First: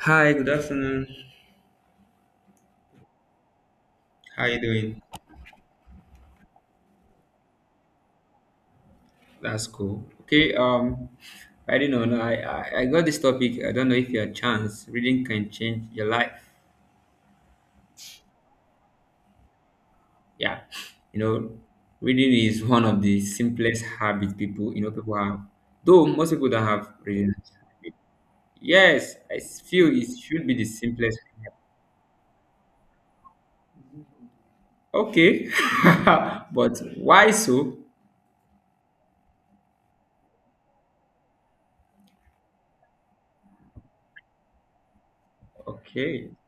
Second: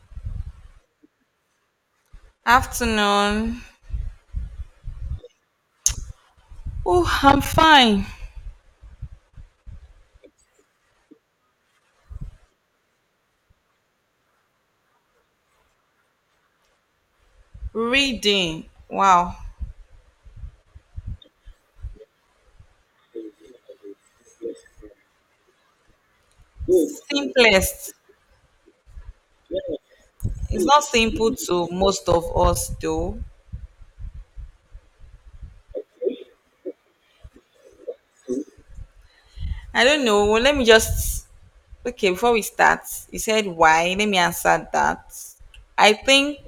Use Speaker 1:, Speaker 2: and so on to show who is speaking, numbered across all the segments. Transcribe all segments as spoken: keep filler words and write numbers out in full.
Speaker 1: Hi, good afternoon.
Speaker 2: Afternoon.
Speaker 1: How you doing?
Speaker 2: Oh, I'm fine.
Speaker 1: That's cool. Okay, um, I don't know. No, I, I I got this topic. I don't know if you your chance reading can change your life.
Speaker 2: Reading. Wow.
Speaker 1: Yeah, you know, reading is one of the simplest habit people you know people have. Though most people don't have
Speaker 2: Oh,
Speaker 1: reading.
Speaker 2: simplest.
Speaker 1: Yes, I s- feel it should be the
Speaker 2: It's not
Speaker 1: simplest.
Speaker 2: simple to most of us, though.
Speaker 1: Okay, but why so?
Speaker 2: I don't know. Well, let me just. Okay, before we start, you said why. Let me answer that. I
Speaker 1: Okay,
Speaker 2: think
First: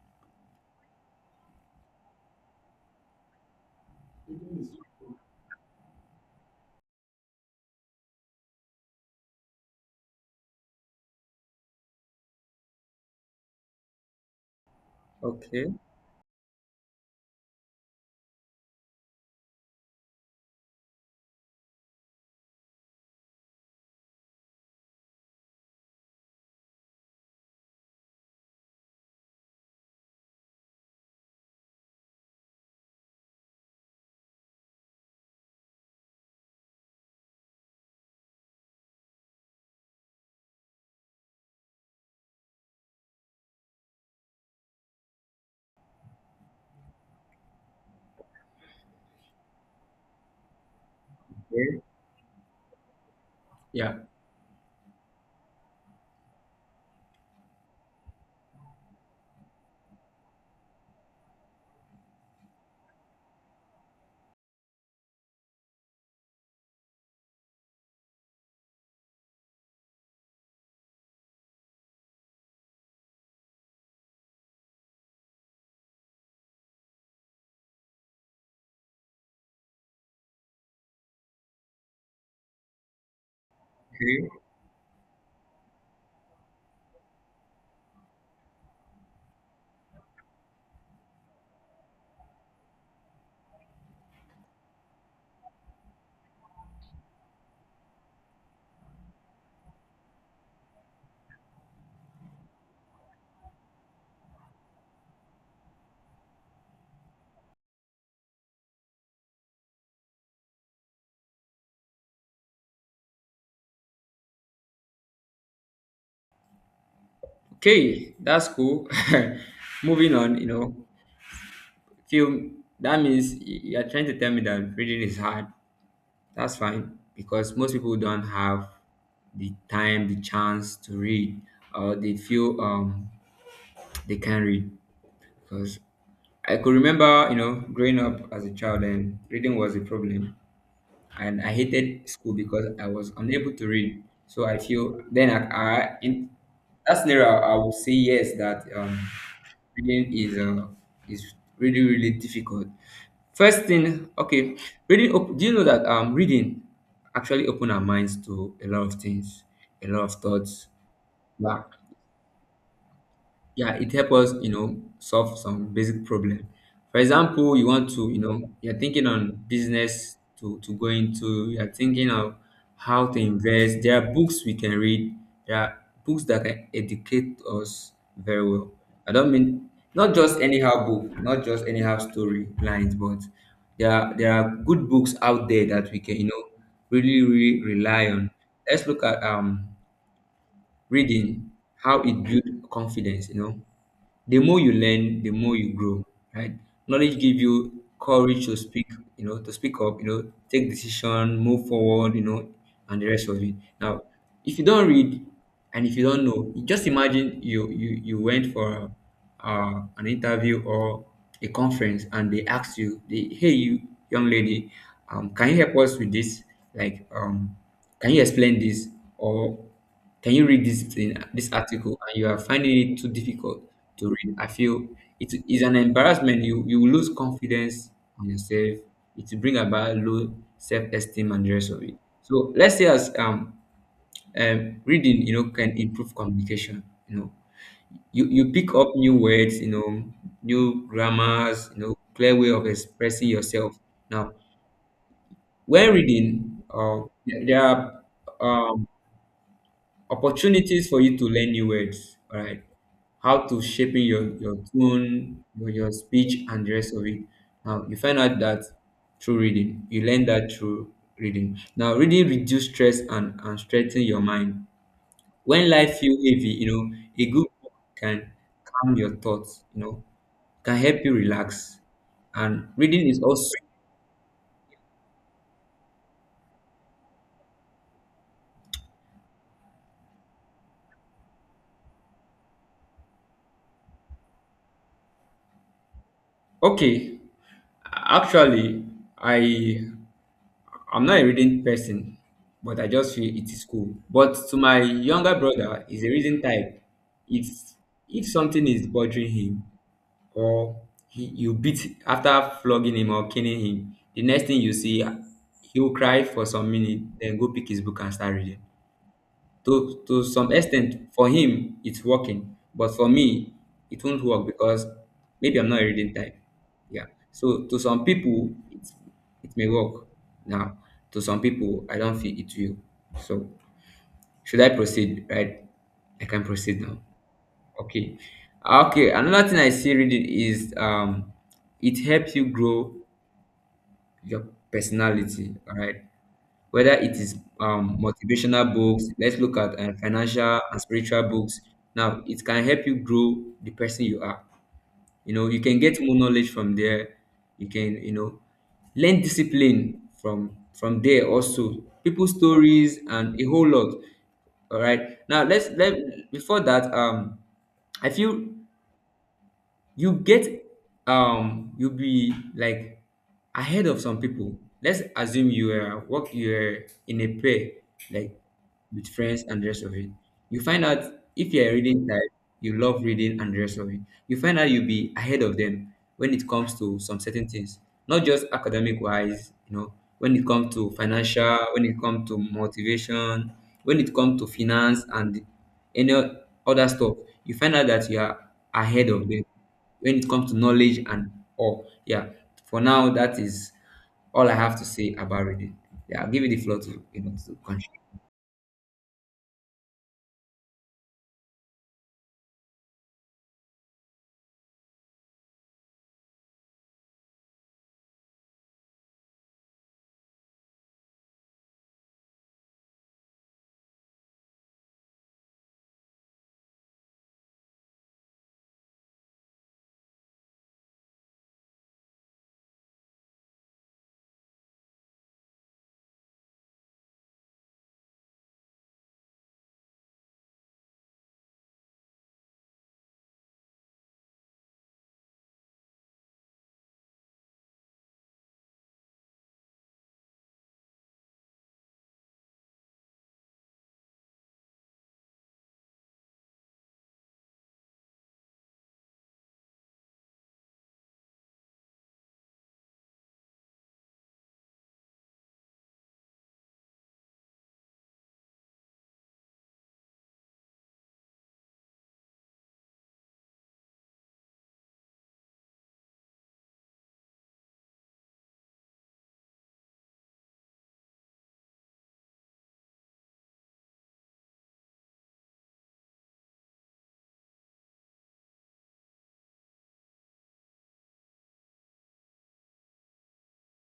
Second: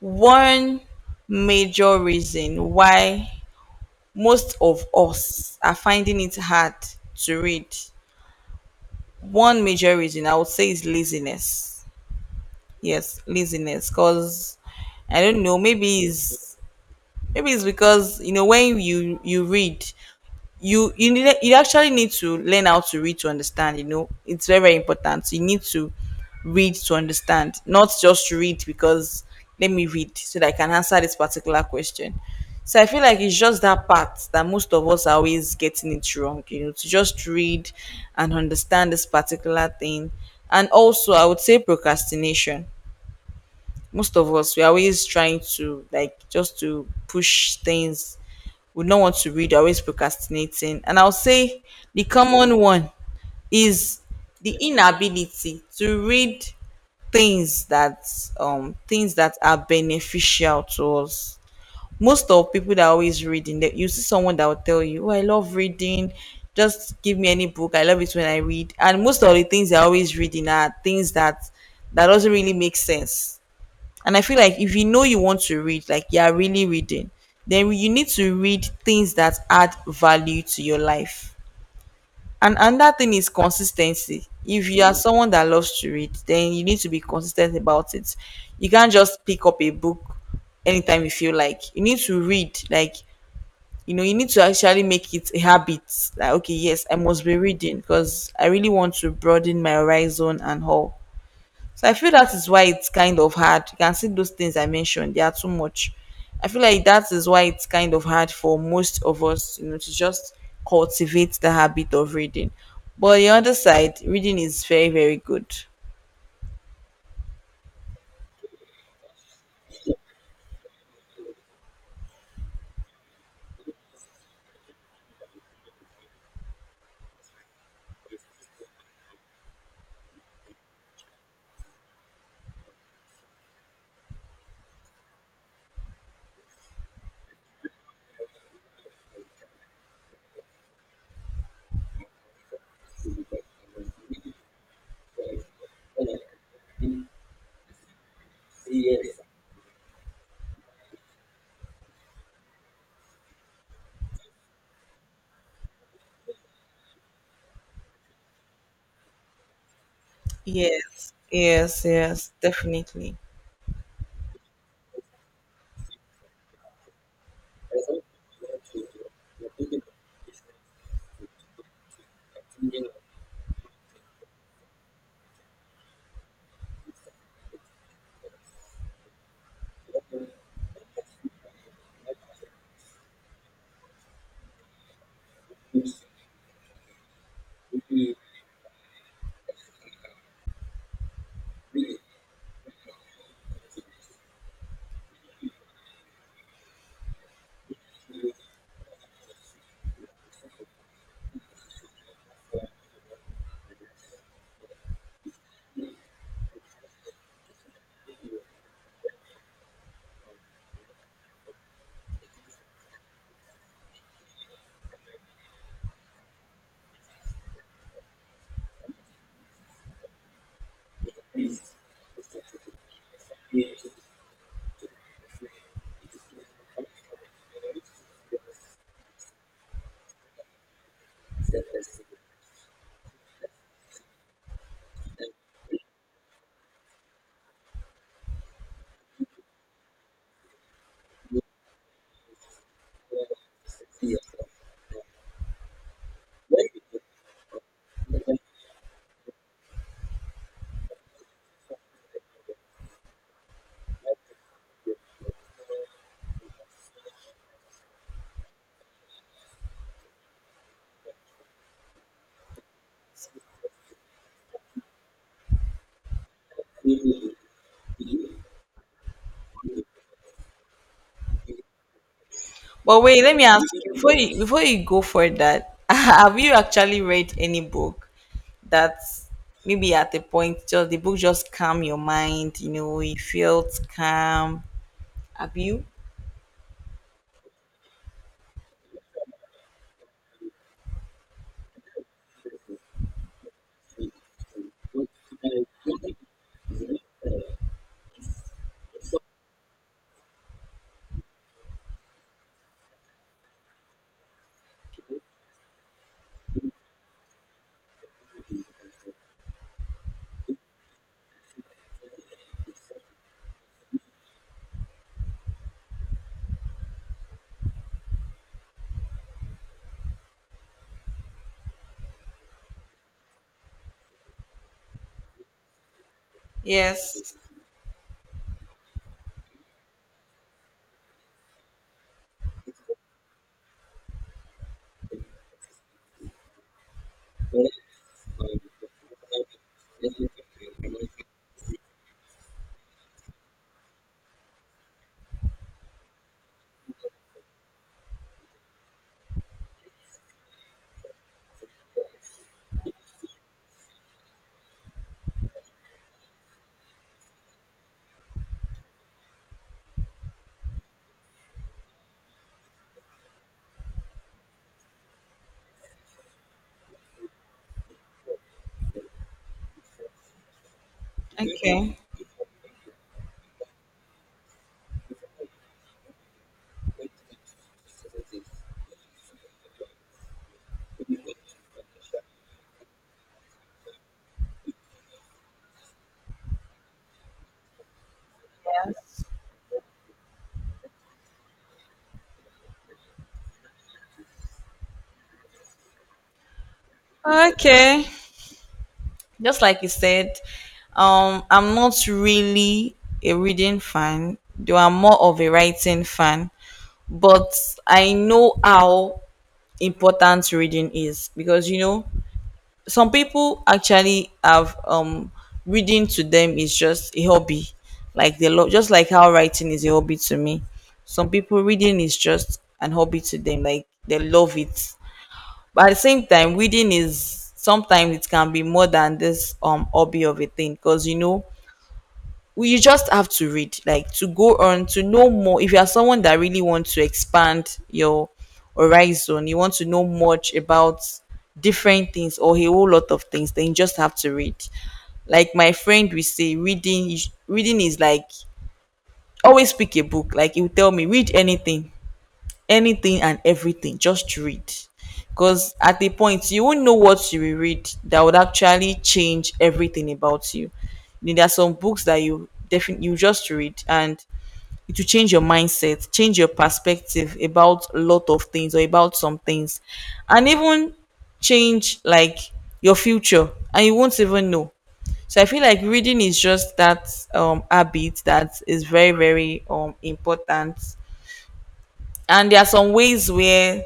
Speaker 2: one major reason why most of us are finding it hard to read, one major reason I would say is laziness. Yes, laziness. Cause I don't know.
Speaker 1: okay,
Speaker 2: Maybe it's maybe it's because you know when you you read, you you need you actually need to learn how to read to understand. You know, it's very very important. You need to read to understand, not just read because let me read so that I can answer this particular question. So I feel like it's just that part that most of us are always getting it wrong. You know, to just read and understand this particular thing, and also I would say procrastination. Most of us we are always trying to like just to push things, we don't want to read, we're always procrastinating. And I'll say
Speaker 1: okay,
Speaker 2: the common one
Speaker 1: yeah,
Speaker 2: is the inability to read things that um things that are beneficial to us. Most of people that are always reading, that you see someone that will tell you, "Oh, I love reading. Just give me any book. I love it when I read." And most of the things they're always reading are things that that doesn't really make sense, and I feel like if you know you want to read, like you are really reading, then you need to read things that add value to your life. And another thing is consistency.
Speaker 1: okay.
Speaker 2: If you are someone that loves to read, then you need to be consistent about it. You can't just pick up a book anytime you feel like. You need to read, like, you know, you need to actually make it a habit. Like, okay, yes, I must be reading because I really want to broaden my horizon and all. So I feel that is why it's kind of hard. You can see those things I mentioned, they are too much. I feel like that is why it's kind of hard for most of us, you know, to just cultivate the habit of reading. But on the other side, reading is very, very good.
Speaker 1: Okay, that's cool. Moving on, you know, film that means y- you're trying to tell me that reading is hard. That's fine because most people don't have the time, the chance to read, or they feel um they can read. Because I could remember, you know, growing up as a child and reading was a problem, and I hated school because I was unable to read. So I feel then I, I in that scenario I, I would say yes that um reading is uh, is really really difficult. First thing, okay, reading. Op- do you know that um reading actually open our minds to a lot of things, a lot of thoughts.
Speaker 2: Yes,
Speaker 1: Yeah,
Speaker 2: yes, yes, definitely.
Speaker 1: yeah it helps us you know solve some basic problem. For example, you want to, you know you're thinking on business to, to go into, you're thinking of how to invest. There are books we can read. There are books that can educate us very well. I don't mean not just anyhow book, not just anyhow story lines, but there are there are good books out there that we can, you know really really rely on. Let's look at um reading, how it builds confidence. You know the more you learn, the more you grow, right? Knowledge give you courage to speak, you know to speak up, you know take decision, move forward, you know and the rest of it. Now, if you don't read and if you don't know, just imagine you you you went for uh, an interview or a conference and they asked you, they, hey you young lady, um, can you help us with this, like, um, can you explain this, or can you read this thing, this article, and you are finding it too difficult to read? I feel it is an embarrassment. You you will lose confidence in yourself. It will bring about low self esteem and the rest of it. So let's say as um, um reading, you know, can improve communication. You know, you you pick up new words, you know, new grammars, you know, clear way of expressing yourself. Now, when reading, uh, there there are, um, opportunities for you to learn new words. All right, how to shaping your your tone, your, your speech and the rest of it. Now you find out that through reading you learn that through reading. Now reading reduce stress and and strengthen your mind. When life feel heavy, you know a good book can calm your thoughts, you know can help you relax, and
Speaker 2: But
Speaker 1: reading is
Speaker 2: wait, let me
Speaker 1: also
Speaker 2: ask you before you before you go for that, have you actually read any book that maybe at a point just the book just calm your mind, you know, you felt calm? Have you?
Speaker 1: okay. Actually, i I'm not a reading person, but I just feel it is cool. But to my younger brother, he's a reading type. It's, if something is bothering him, or he, you beat after flogging him or killing him, the next thing you see, he'll cry for some minute, then go pick his book and start reading. To to some extent, for him it's working, but for me it won't work because maybe I'm not reading time. Yeah, so to some people it's, it may work. Now to some people I don't feel it will. So should I proceed, right? I can proceed now.
Speaker 2: Yes.
Speaker 1: Okay, okay, another thing I see, reading is, um it helps you grow your personality. All right, whether it is, um, motivational books, let's look at uh, financial and spiritual books. Now it can help you grow the person you are. You know you can get more knowledge from there. You can, you know learn discipline from from there, also people stories and a whole lot. All right, now let's let, before that, um I feel you get, um you'll be like ahead of some people. Let's assume you are work, you're in a pair, like, with friends and the rest of it. You find out, if you're a
Speaker 2: Okay.
Speaker 1: reading type, you love reading and the rest of it, you find out you'll be ahead of them when it comes to some certain things, not just academic wise. You know when it comes to financial, when it comes to motivation, when it comes to finance and any other stuff, you find out that you are ahead
Speaker 2: Yes.
Speaker 1: of them when it comes to knowledge and all. Yeah, for now, that is all I have to say about reading. Yeah, I'll give you the floor to you know to continue.
Speaker 2: Okay. Just like you said, um, I'm not really a reading fan, though I'm more of a writing fan. But I know how important reading is because you know some people actually have um reading to them is just a hobby, like they love just like how writing is a hobby to me. Some people reading is just an hobby to them, like they love it, but at the same time reading is sometimes it can be more than this um hobby of a thing because you know we- you just have to read like to go on to know more. If you are someone that really wants to expand your horizon, you want to know much about different things or a whole lot of things, then you just have to read. Like my friend we say reading is- reading is like always pick a book. Like he will tell me read anything, anything and everything, just read, because at a point you won't know what you will read that would actually change everything about you. You know, there are some books that you definitely you just read and it will change your mindset, change your perspective about a lot of things or about some things, and even change like your future, and you won't even know. So I feel like reading is just that um habit that is very very um important, and there are some ways where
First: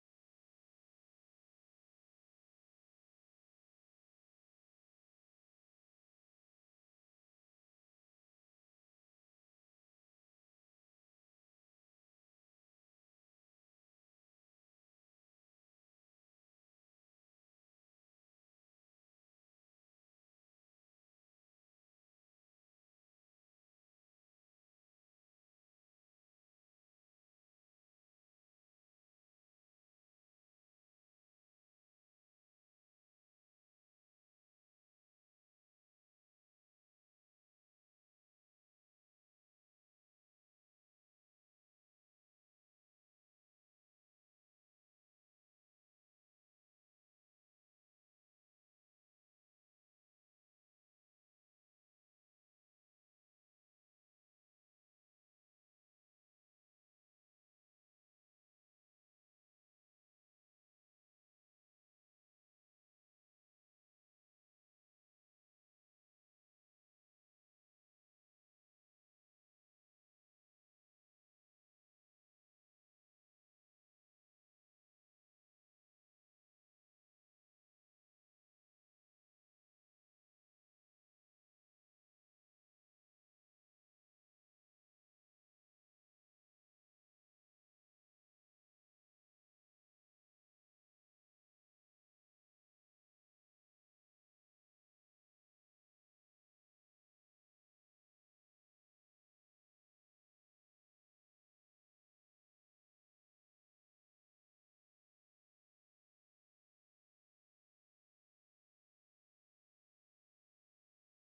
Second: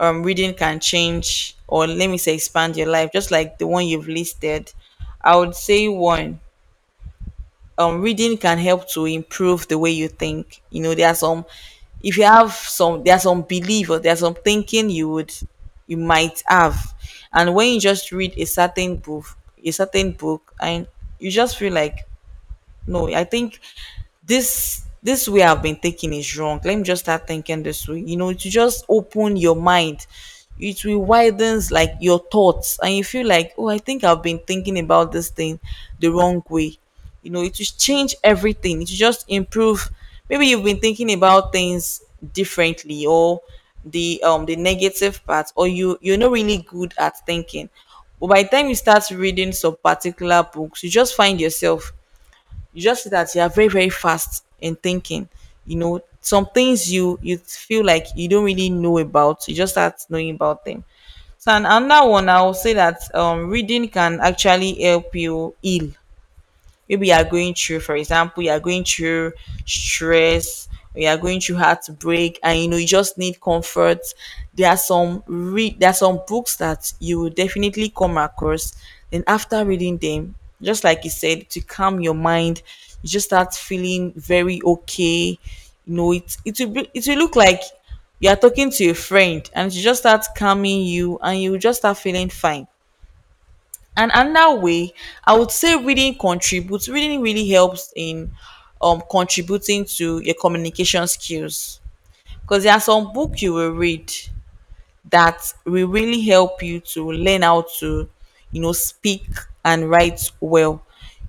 Speaker 2: um, reading can change or let me say expand your life, just like the one you've listed. I would say one, um, reading can help to improve the way you think. You know, there are some, if you have some, there are some belief or there are some thinking you would you might have, and when you just read a certain book, a certain book, and you just feel like no, I think this this way I've been thinking is wrong. Let me just start thinking this way. You know, to just open your mind, it will widens like your thoughts, and you feel like, oh, I think I've been thinking about this thing the wrong way. You know, it will change everything. It will just improve. Maybe you've been thinking about things differently, or the um the negative part, or you you're not really good at thinking. But by the time you start reading some particular books, you just find yourself, you just see that you are very very fast in thinking. You know some things you you feel like you don't really know about, you just start knowing about them. So and another one I will say that um reading can actually help you heal. Maybe you are going through, for example, you are going through stress, or you are going through heartbreak, and you know you just need comfort. There are some re- there are some books that you will definitely come across. Then after reading them, just like you said, to calm your mind, you just start feeling very okay. You know, it it will be, it will look like you are talking to a friend, and she just starts calming you, and you just start feeling fine. And another way, I would say reading contributes. Reading really helps in um contributing to your communication skills, because there are some book you will read that will really help you to learn how to, you know, speak and write well.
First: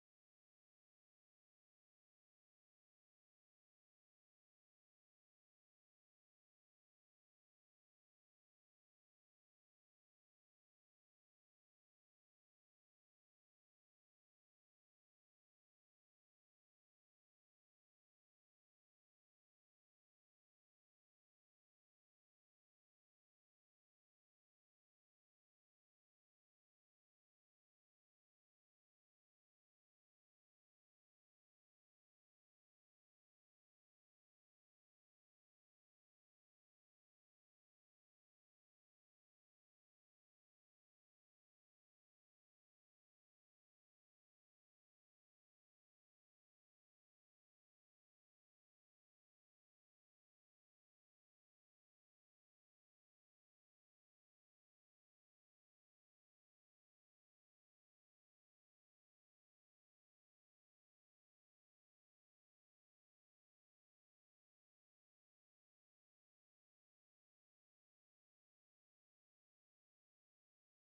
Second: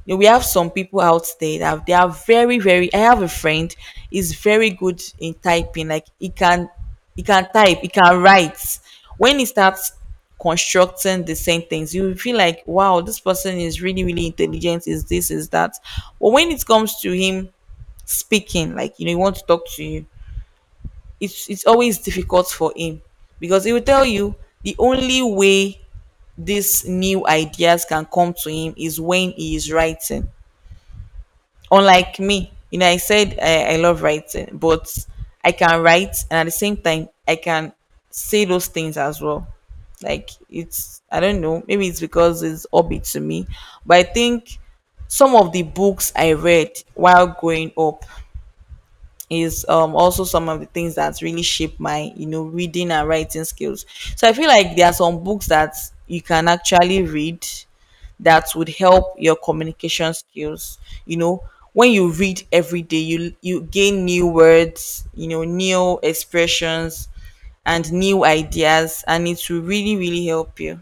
Speaker 2: You know, we have some people out there that they are very, very. I have a friend is very good in typing. Like he can, he can type, he can write. When he starts constructing the sentence, you will feel like, wow, this person is really, really intelligent. Is this, is that? But when it comes to him speaking, like you know, he wants to talk to you, it's it's always difficult for him because he will tell you the only way these new ideas can come to him is when he is writing. Unlike me, you know, I said I, I love writing, but I can write and at the same time I can say those things as well. Like it's I don't know, maybe it's because it's hobby to me. But I think some of the books I read while growing up is um also some of the things that really shape my you know reading and writing skills. So I feel like there are some books that you can actually read that would help your communication skills. You know, when you read every day, you you gain new words, you know, new expressions and new ideas, and it will really really help you.